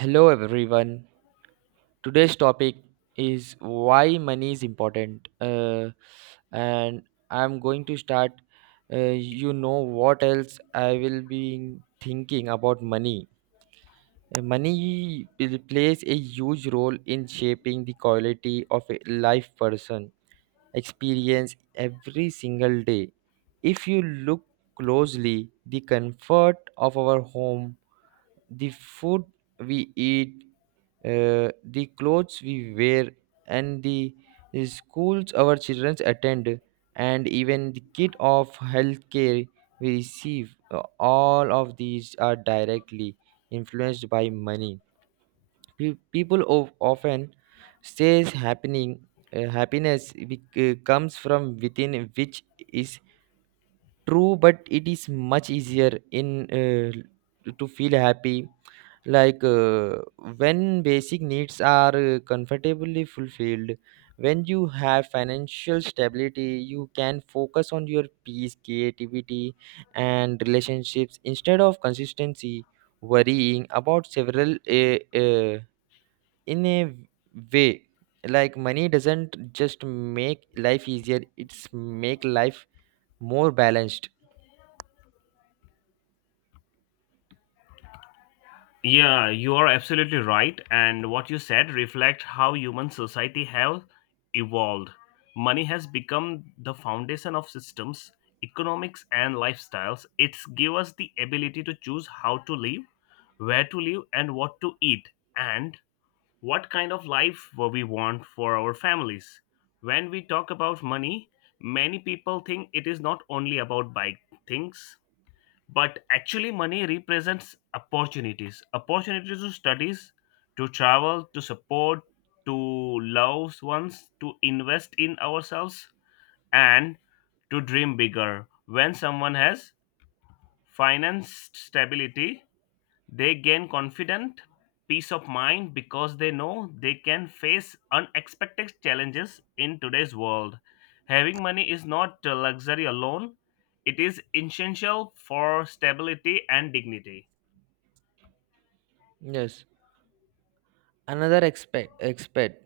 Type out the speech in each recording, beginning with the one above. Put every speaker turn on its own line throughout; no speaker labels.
Hello everyone. Today's topic is why money is important. And I'm going to start. Uh, you know what else I will be thinking about money. Money plays a huge role in shaping the quality of a life person experience every single day. If you look closely, the comfort of our home, the food we eat, the clothes we wear, and the schools our children attend, and even the kit of healthcare we receive, all of these are directly influenced by money. People of often says happening, happiness comes from within, which is true, but it is much easier in to feel happy, like when basic needs are comfortably fulfilled. When you have financial stability you can focus on your peace, creativity, and relationships instead of consistency worrying about several in a way, like money doesn't just make life easier, it's make life more balanced.
Yeah, you are absolutely right. And what you said reflects how human society have evolved. Money has become the foundation of systems, economics, and lifestyles. It's give us the ability to choose how to live, where to live, and what to eat, and what kind of life we want for our families. When we talk about money, many people think it is not only about buying things but actually money represents opportunities to studies, to travel, to support, to loved ones, to invest in ourselves, and to dream bigger. When someone has financed stability, they gain confident peace of mind, because they know they can face unexpected challenges in today's world. Having money is not a luxury alone, it is essential for stability and dignity.
Yes, another aspect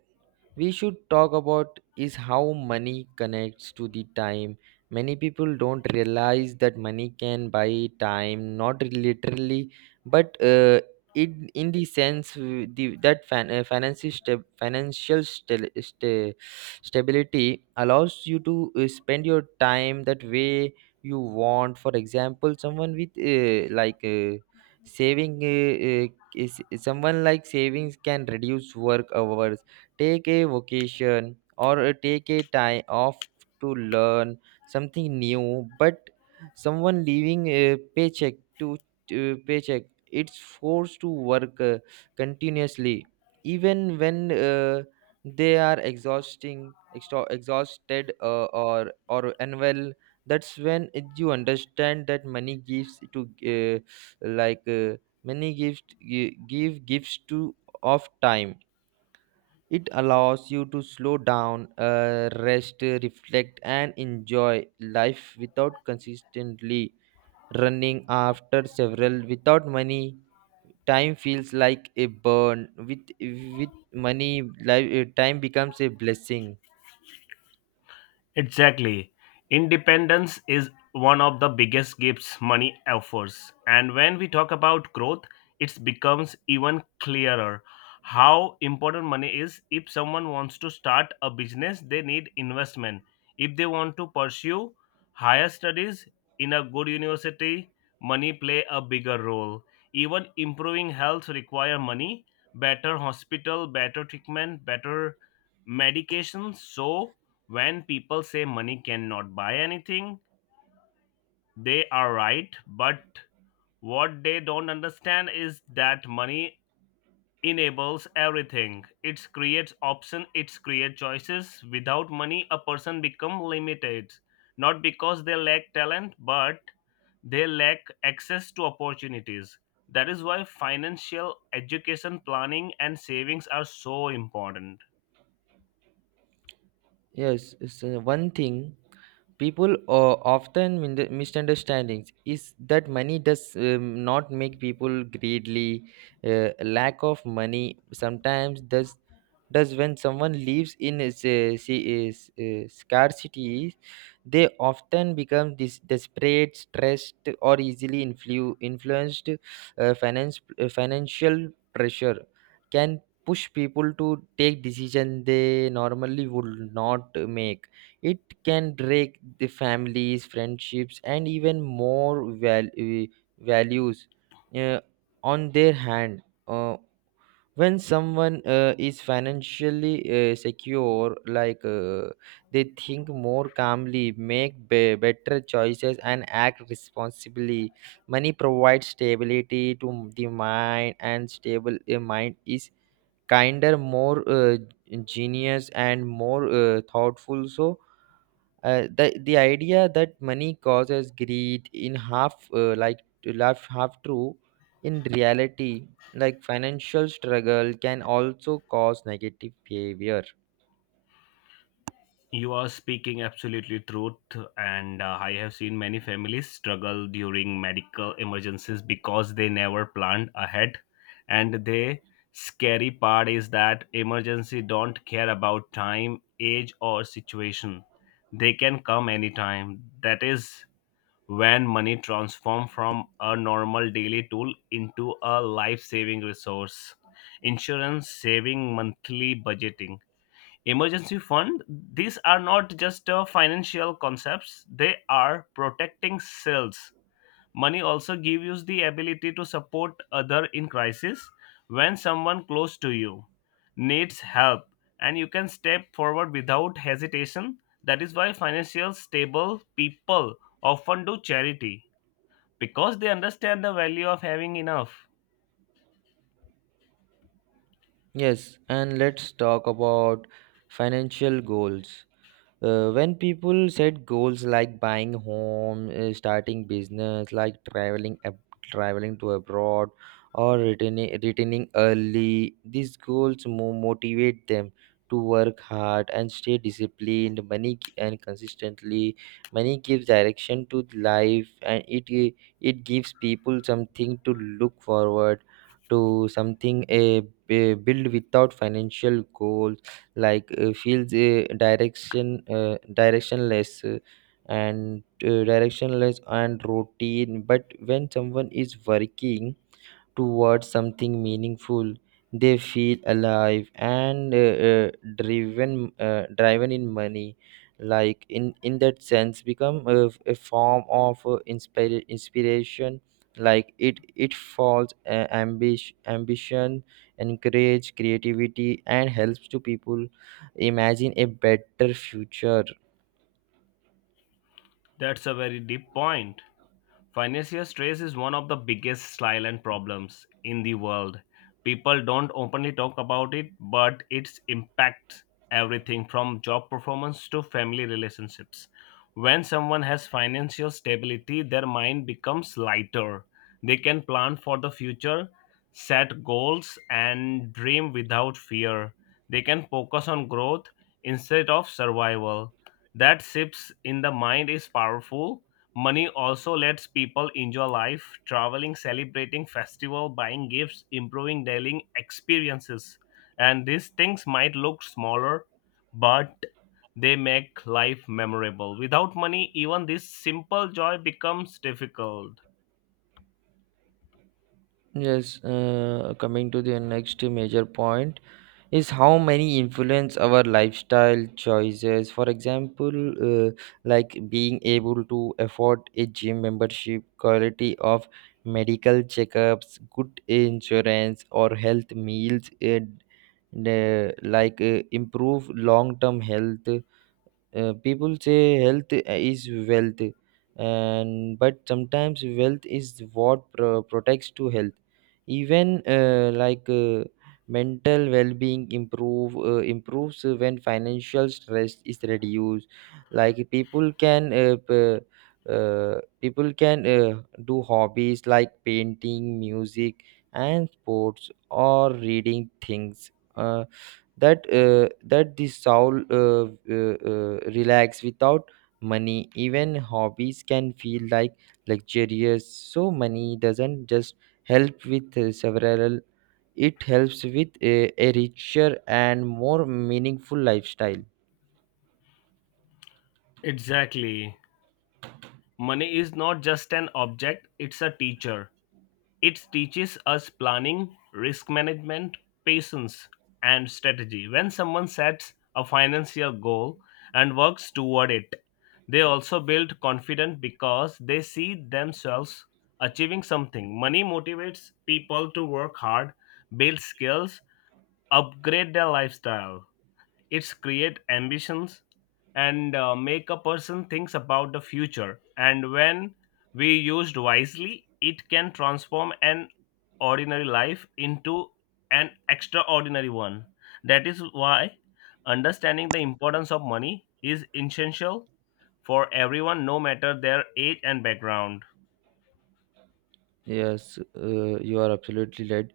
we should talk about is how money connects to the time. Many people don't realize that money can buy time, not literally, but it in the sense w- the that fan, financial sta- sta- stability allows you to spend your time that way you want. For example, someone with like saving is someone like savings can reduce work hours, take a vacation, or take a time off to learn something new. But someone leaving a paycheck to paycheck it's forced to work continuously even when they are exhausting extra, exhausted, or unwell. That's when you understand that money gives to like uh, money gives gi- give gifts to of time. It allows you to slow down, rest, reflect, and enjoy life without consistently running after several. Without money, time feels like a burn. With money, life, time becomes a blessing.
Exactly. Independence is one of the biggest gifts money offers. And when we talk about growth, it becomes even clearer how important money is. If someone wants to start a business, they need investment. If they want to pursue higher studies in a good university, money play a bigger role. Even improving health require money, better hospital, better treatment, better medication. So when people say money cannot buy anything, they are right, but what they don't understand is that money enables everything. It creates options, it creates choices. Without money, a person becomes limited, not because they lack talent, but they lack access to opportunities. That is why financial education, planning, and savings are so important.
Yes, it's one thing people often misunderstandings is that money does not make people greedily. Lack of money sometimes does. When someone lives in a s- see- is scarcity, they often become desperate, stressed, or easily influenced. Finance Financial pressure can push people to take decision they normally would not make. It can break the families, friendships, and even more val- eh, values. Uh, on their hand, uh, when someone is financially secure, like they think more calmly, make better choices, and act responsibly. Money provides stability to the mind, and stable a mind is kinder, more genius, and more thoughtful. So the idea that money causes greed in half, half true. In reality, like financial struggle can also cause negative behavior.
You are speaking absolutely truth, and I have seen many families struggle during medical emergencies because they never planned ahead. And the scary part is that emergency don't care about time, age, or situation. They can come anytime. That is when money transform from a normal daily tool into a life-saving resource. Insurance, saving, monthly budgeting, emergency fund, these are not just financial concepts, they are protecting sales. Money also gives you the ability to support other in crisis. When someone close to you needs help and you can step forward without hesitation, that is why financial stable people often do charity, because they understand the value of having enough.
Yes, and let's talk about financial goals. When people set goals like buying home, starting business, like traveling to abroad or returning early, these goals motivate them to work hard and stay disciplined. And consistently money gives direction to life, and it gives people something to look forward to, something a build. Without financial goals, like feels directionless, and directionless and routine. But when someone is working towards something meaningful they feel alive and driven in money, like in that sense become a form of inspiration. Like it falls ambition, encourage creativity, and helps to people imagine a better future.
That's a very deep point. Financial stress is one of the biggest silent problems in the world. People don't openly talk about it, but it impacts everything from job performance to family relationships. When someone has financial stability, their mind becomes lighter. They can plan for the future, set goals, and dream without fear. They can focus on growth instead of survival. That shifts in the mind is powerful. Money also lets people enjoy life, traveling, celebrating festival, buying gifts, improving daily experiences. And these things might look smaller, but they make life memorable. Without money, even this simple joy becomes difficult.
Yes, coming to the next major point, is how many influence our lifestyle choices. For example, uh, like being able to afford a gym membership, quality of medical checkups, good insurance, or health meals, improve long term health. People say health is wealth, and but sometimes wealth is what protects to health. Even mental well-being improves when financial stress is reduced. Like people can people can do hobbies like painting, music, and sports, or reading things, Uh, that the soul relax. Without money, even hobbies can feel like luxurious. So money doesn't just help with several, it helps with a richer and more meaningful lifestyle.
Exactly. Money is not just an object, it's a teacher. It teaches us planning, risk management, patience, and strategy. When someone sets a financial goal and works toward it, they also build confidence because they see themselves achieving something. Money motivates people to work hard, build skills, upgrade their lifestyle. It's create ambitions and make a person thinks about the future. And when we used wisely, it can transform an ordinary life into an extraordinary one. That is why understanding the importance of money is essential for everyone, no matter their age and background.
Yes, you are absolutely right.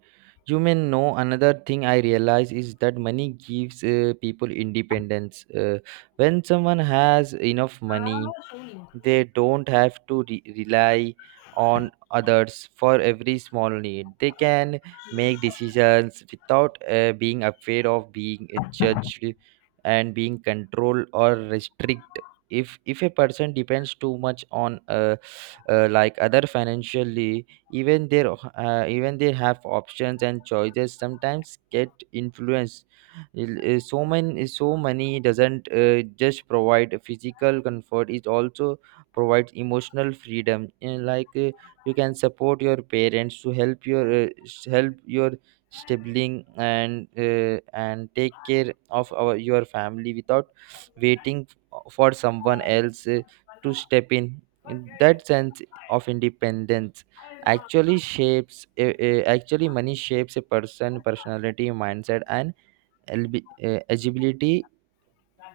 You may know, another thing I realize is that money gives people independence. When someone has enough money they don't have to rely on others for every small need. They can make decisions without being afraid of being judged and being controlled or restrict. If a person depends too much on other financially, even their, even they have options and choices sometimes get influenced. So many, so many doesn't just provide physical comfort, it also provides emotional freedom. And like you can support your parents, to help your help your sibling, and take care of our your family without waiting for someone else to step in. In that sense of independence actually shapes actually money shapes a person personality, mindset, and agility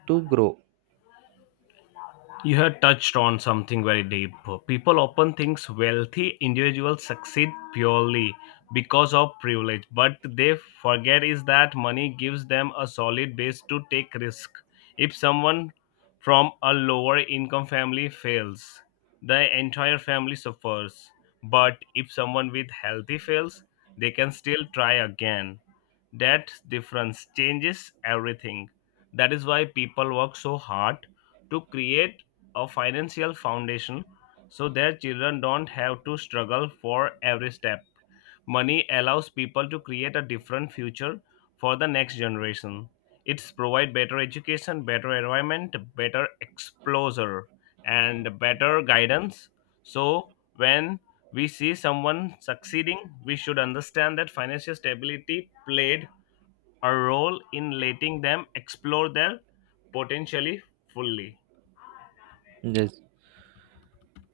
to grow.
You have touched on something very deep. People often think wealthy individuals succeed purely because of privilege, but they forget is that money gives them a solid base to take risk. If someone from a lower income family fails, the entire family suffers. But if someone with healthy fails, they can still try again. That difference changes everything. That is why people work so hard to create a financial foundation, so their children don't have to struggle for every step. Money allows people to create a different future for the next generation. It's provide better education, better environment, better exposure, and better guidance. So when we see someone succeeding, we should understand that financial stability played a role in letting them explore their potentially fully.
Yes.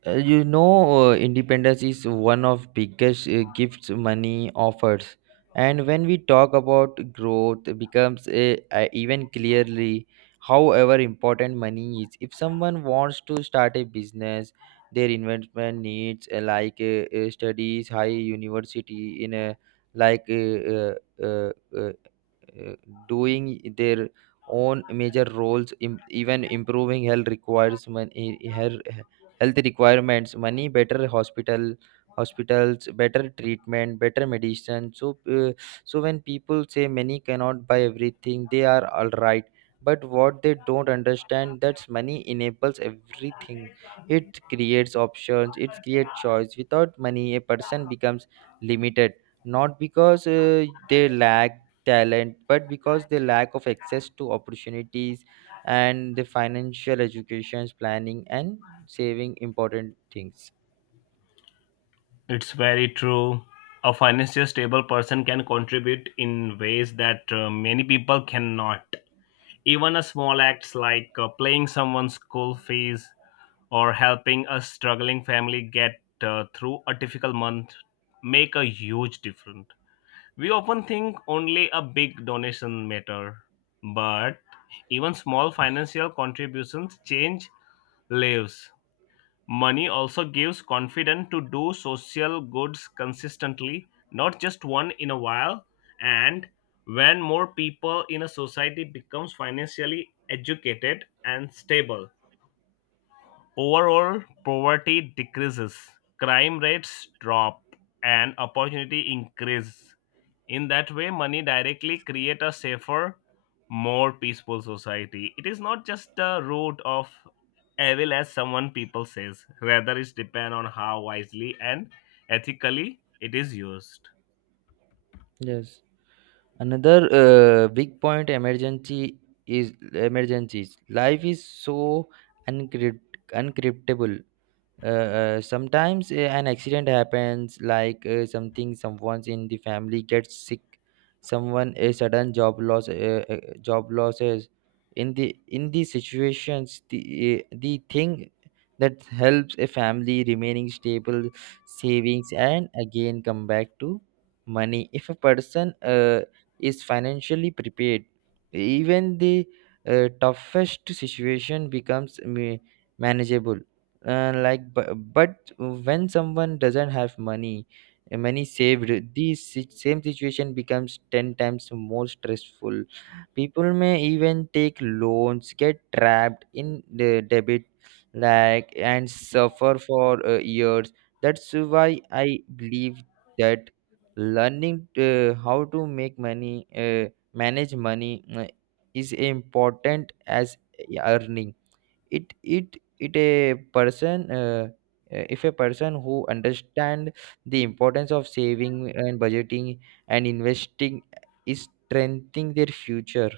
You know, independence is one of biggest gifts money offers, and when we talk about growth, it becomes even clearly however important money is. If someone wants to start a business, their investment needs studies, high university in a like uh, uh, uh, uh, doing their own major roles. Even improving health requires money, health requirements money, better hospital, hospitals, better treatment, better medicine. So uh, so when people say money cannot buy everything, they are all right, but what they don't understand that's money enables everything. It creates options, it creates choice. Without money a person becomes limited, not because they lack talent, but because the lack of access to opportunities. And the financial educations, planning, and saving important things.
It's very true. A financially stable person can contribute in ways that many people cannot. Even a small acts like paying someone's school fees or helping a struggling family get through a difficult month make a huge difference. We often think only a big donation matter, but even small financial contributions change lives. Money also gives confidence to do social goods consistently, not just one in a while. And when more people in a society becomes financially educated and stable, overall, poverty decreases, crime rates drop, and opportunity increase. In that way, money directly create a safer, more peaceful society. It is not just the root of evil as someone people says. Rather, it depend on how wisely and ethically it is used.
Yes, another big point emergency is emergencies. Life is so uncryptable. Sometimes an accident happens, like something, someone in the family gets sick, someone a sudden job loss, job losses. In the in these situations the thing that helps a family remaining stable, savings, and again come back to money. If a person is financially prepared, even the toughest situation becomes manageable. But when someone doesn't have money, money saved, this same situation becomes 10 times more stressful. People may even take loans, get trapped in the debit, like and suffer for years. That's why I believe that learning how to make money, manage money, is important as earning it. A person, if a person who understand the importance of saving and budgeting and investing is strengthening their future.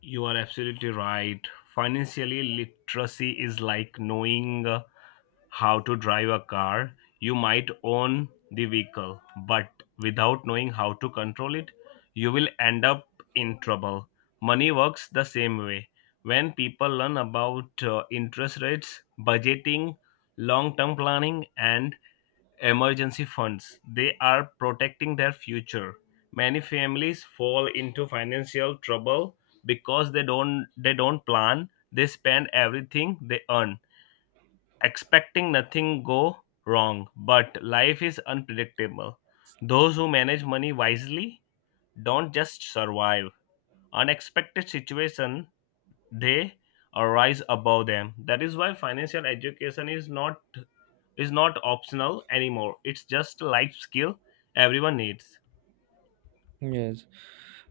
You are absolutely right. Financially, literacy is like knowing how to drive a car. You might own the vehicle, but without knowing how to control it, you will end up in trouble. Money works the same way. When people learn about interest rates, budgeting, long term planning, and emergency funds, they are protecting their future. Many families fall into financial trouble because they don't plan. They spend everything they earn, expecting nothing go wrong. But life is unpredictable. Those who manage money wisely don't just survive. Unexpected situation they arise above them. That is why financial education is not optional anymore. It's just a life skill everyone needs.
Yes,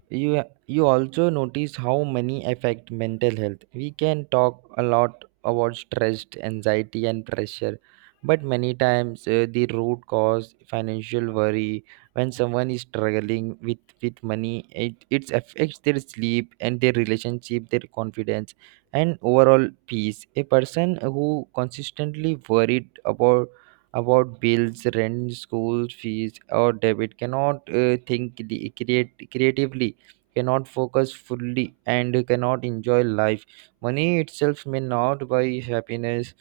you you also notice how money affect mental health. We can talk a lot about stress, anxiety, and pressure, but many times the root cause financial worry. When someone is struggling with money it affects their sleep and their relationship, their confidence, and overall peace. A person who consistently worried about bills, rent, school fees, or debit cannot think the, create, creatively, cannot focus fully, and cannot enjoy life. Money itself may not buy happiness,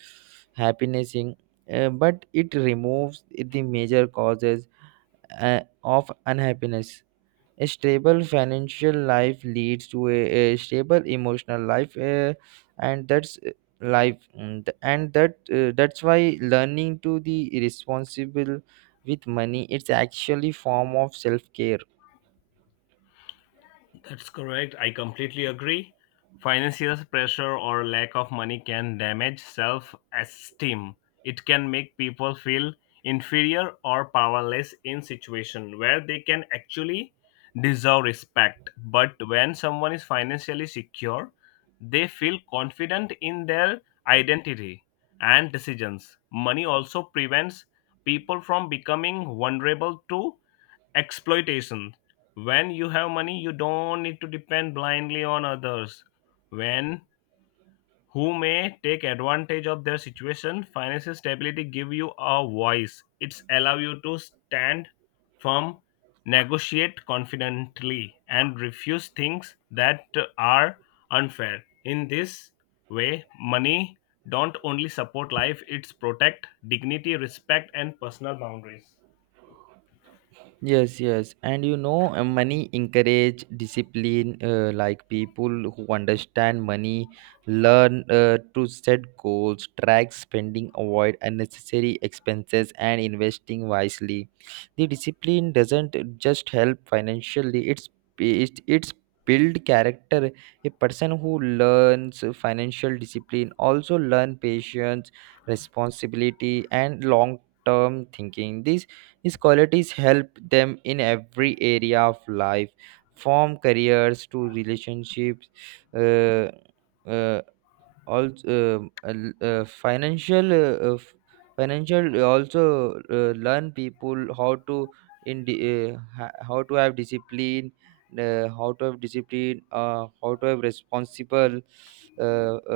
happiness in but it removes the major causes of unhappiness. A stable financial life leads to a stable emotional life, and that's life and that that's why learning to be responsible with money it's actually form of self care.
That's correct. I completely agree. Financial pressure or lack of money can damage self esteem. It can make people feel inferior or powerless in situation where they can actually deserve respect. But when someone is financially secure, they feel confident in their identity and decisions. Money also prevents people from becoming vulnerable to exploitation. When you have money, you don't need to depend blindly on others when who may take advantage of their situation. Financial stability give you a voice, it's allow you to stand firm, negotiate confidently, and refuse things that are unfair. In this way, money don't only support life, it's protect dignity, respect, and personal boundaries.
Yes, yes, and you know, money encourage discipline. Like people who understand money learn to set goals, track spending, avoid unnecessary expenses, and investing wisely. The discipline doesn't just help financially; it's build character. A person who learns financial discipline also learn patience, responsibility, and long term thinking. This his qualities help them in every area of life, from careers to relationships, uh, uh, also financial financial also learn people how to how to have discipline how to have responsible uh,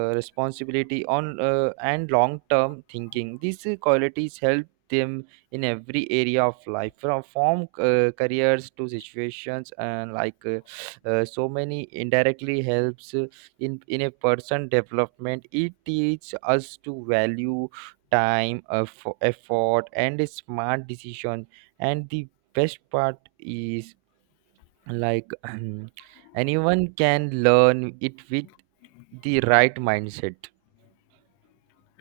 uh, responsibility on and long term thinking, these qualities help them in every area of life from careers to situations and so many indirectly helps in a person development. It teaches us to value time, effort, and a smart decision. And the best part is like anyone can learn it with the right mindset.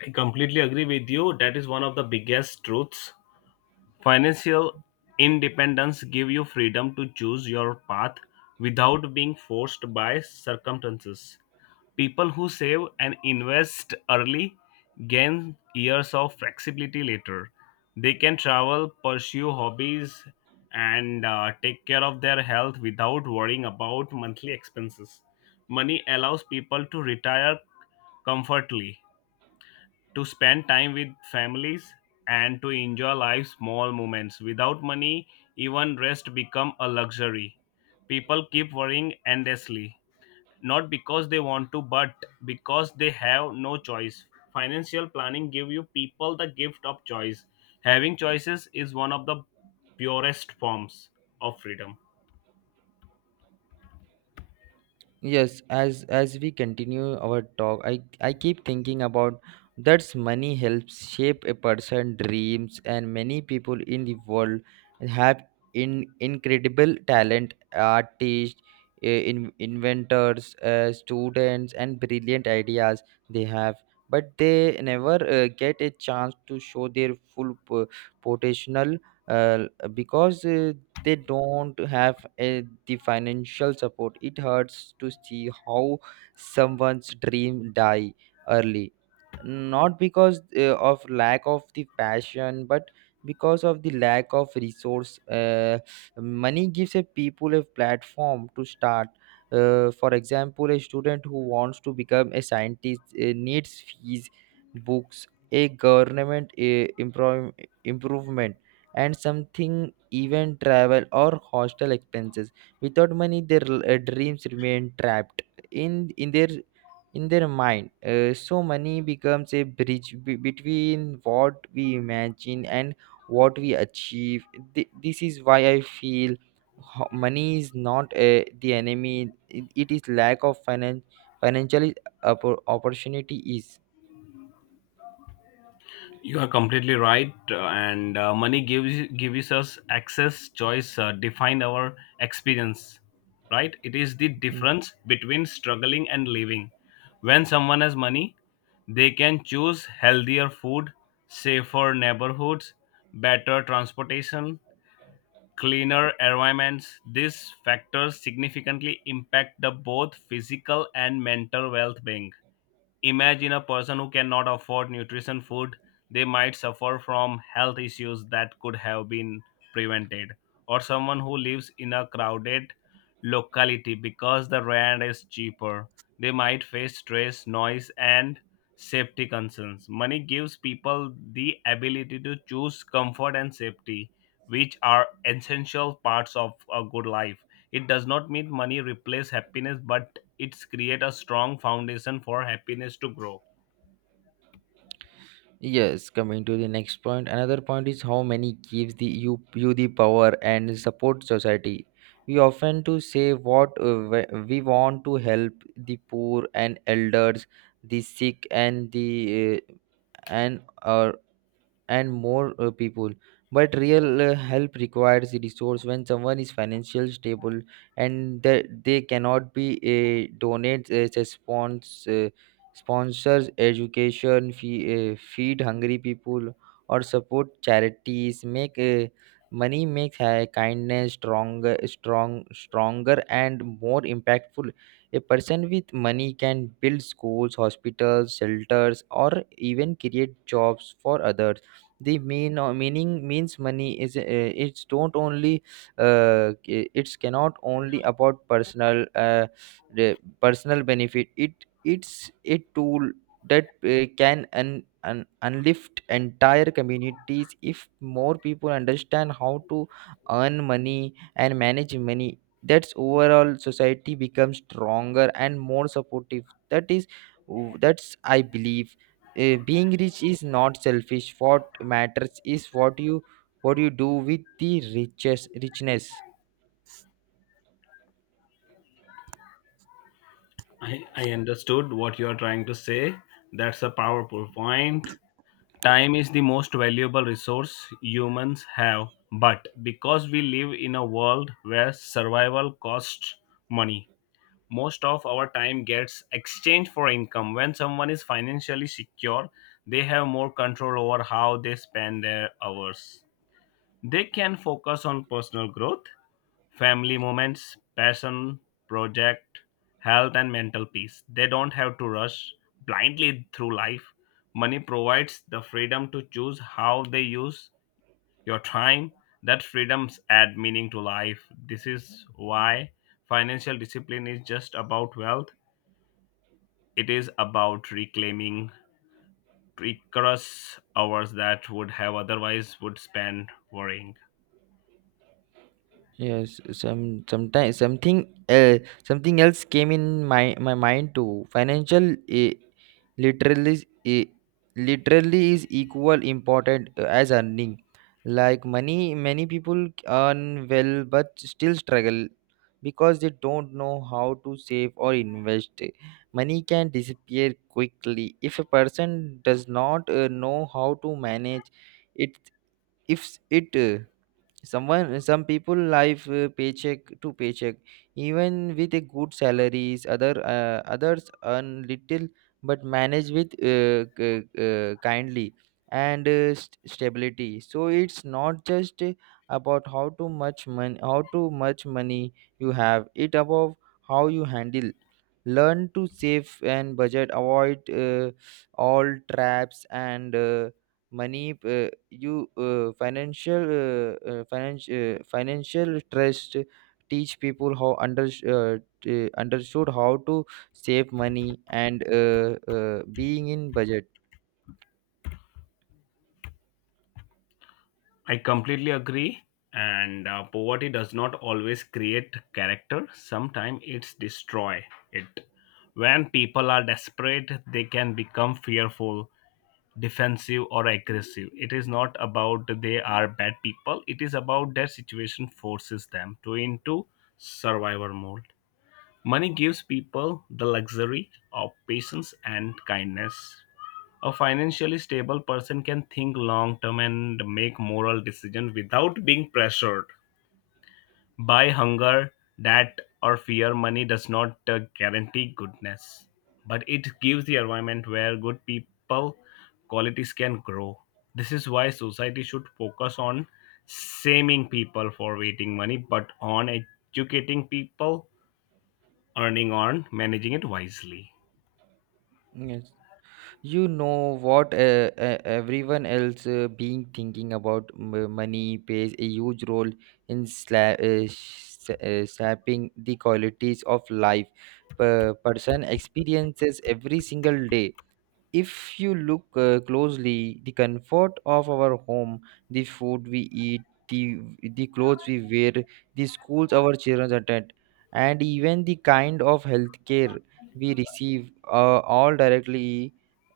I completely agree with you. That is one of the biggest truths. Financial independence give you freedom to choose your path without being forced by circumstances. People who save and invest early gain years of flexibility later. They can travel, pursue hobbies, and take care of their health without worrying about monthly expenses. Money allows people to retire comfortably, to spend time with families, and to enjoy life's small moments. Without money, even rest become a luxury. People keep worrying endlessly, not because they want to, but because they have no choice. Financial planning give you people the gift of choice. Having choices is one of the purest forms of freedom.
Yes, as we continue our talk, I keep thinking about that's money helps shape a person's dreams, and many people in the world have in incredible talent, artists, inventors, students, and brilliant ideas they have, but they never get a chance to show their full potential, uh, because they don't have a, the financial support. It hurts to see how someone's dream die early, not because of lack of the passion but because of the lack of resource. Uh, money gives a people a platform to start. Uh, for example, a student who wants to become a scientist needs fees, books, a government improvement, and something even travel or hostel expenses. Without money their dreams remain trapped in in their in their mind. Uh, so money becomes a bridge between what we imagine and what we achieve. This is why I feel money is not the enemy, it is lack of financial opportunity is.
You are completely right, and money gives us access, choice, define our experience. Right? It is the
Hmm.
difference between struggling and living. When someone has money, they can choose healthier food, safer neighborhoods, better transportation, cleaner environments. These factors significantly impact the both physical and mental well-being. Imagine a person who cannot afford nutrition food. They might suffer from health issues that could have been prevented. Or someone who lives in a crowded locality because the rent is cheaper. They might face stress, noise, and safety concerns. Money gives people the ability to choose comfort and safety, which are essential parts of a good life. It does not mean money replaces happiness, but it's create a strong foundation for happiness to grow.
Yes, coming to the next point, another point is how money gives the you you the power and support society. We often to say what we want to help the poor and elders, the sick and the and uh, and more people, but real help requires resource. When someone is financially stable and that they cannot be, donate, sponsors education fee, feed hungry people or support charities, make money makes kindness stronger and more impactful. A person with money can build schools, hospitals, shelters, or even create jobs for others. The mean or meaning means money is, it's don't only, it's cannot only about personal, the personal benefit. It it's a tool that can unlift entire communities. If more people understand how to earn money and manage money, that's overall society becomes stronger and more supportive. That is, that's I believe, being rich is not selfish. What matters is what you do with the riches richness.
I understood what you are trying to say. That's a powerful point. Time is the most valuable resource humans have, but because we live in a world where survival costs money, most of our time gets exchanged for income. When someone is financially secure, they have more control over how they spend their hours. They can focus on personal growth, family moments, passion, project, health, and mental peace. They don't have to rush blindly through life. Money provides the freedom to choose how they use your time. That freedoms add meaning to life. This is why financial discipline is just about wealth. It is about reclaiming precarious hours that would have otherwise would spend worrying.
Yes, sometimes something, uh, something else came in my mind too. Financial, uh, literally, uh, literally is equal important as earning. Like money, many people earn well but still struggle because they don't know how to save or invest. Money can disappear quickly if a person does not know how to manage it. If it Someone, some people live paycheck to paycheck even with a good salaries. Other others earn little but manage with kindly and stability. So it's not just about how too much money you have, it above how you handle. Learn to save and budget, avoid all traps and, money you financial, financial trust teach people how understood how to save money and being in budget.
I completely agree. And poverty does not always create character. Sometimes it's destroy it. When people are desperate, they can become fearful, defensive, or aggressive. It is not about they are bad people. It is about their situation forces them to into survivor mode. Money gives people the luxury of patience and kindness. A financially stable person can think long term and make moral decisions without being pressured by hunger, debt, or fear. Money does not guarantee goodness, but it gives the environment where good people qualities can grow. This is why society should focus on shaming people for waiting money, but on educating people, earning on managing it wisely.
Yes. You know what, everyone else being thinking about money plays a huge role in shaping the qualities of life per person experiences every single day. If you look closely, the comfort of our home, the food we eat, the clothes we wear, the schools our children attend, and even the kind of healthcare we receive all directly,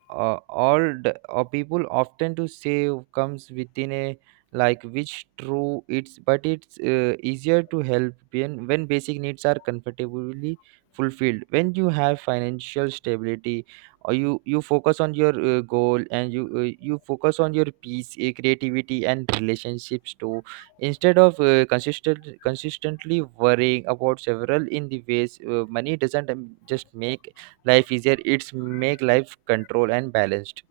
uh, people often to say comes within a, like, which true it's. But it's easier to help when basic needs are comfortably fulfilled. When you have financial stability, or you focus on your goal, and you focus on your peace, creativity, and relationships too, instead of consistently worrying about several in the ways. Uh, money doesn't just make life easier, it's make life control and balanced.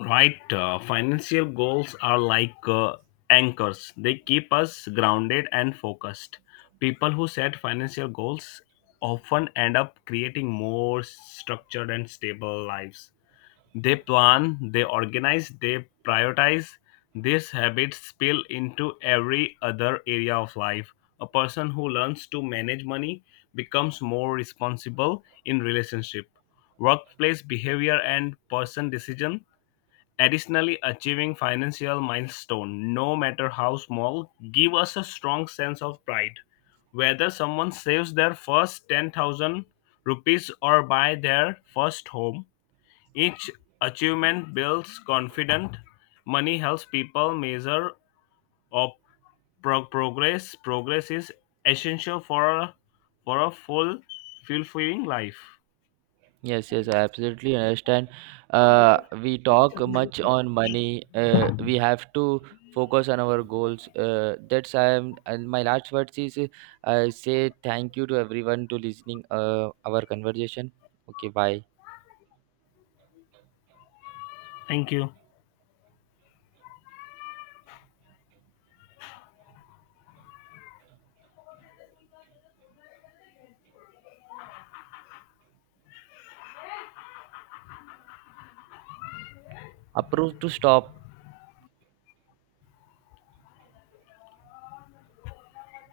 Right, financial goals are like anchors. They keep us grounded and focused. People who set financial goals often end up creating more structured and stable lives. They plan, they organize, they prioritize. These habits spill into every other area of life. A person who learns to manage money becomes more responsible in relationship, workplace behavior, and person decision. Additionally, achieving financial milestone, no matter how small, give us a strong sense of pride. Whether someone saves their first 10,000 rupees or buy their first home, each achievement builds confidence. Money helps people measure of progress. Progress is essential for a full fulfilling life.
Yes, yes, I absolutely understand. We talk much on money. We have to focus on our goals. That's I am. And my last words is, I say thank you to everyone to listening our conversation. Okay, bye.
Thank you.
Approve to stop.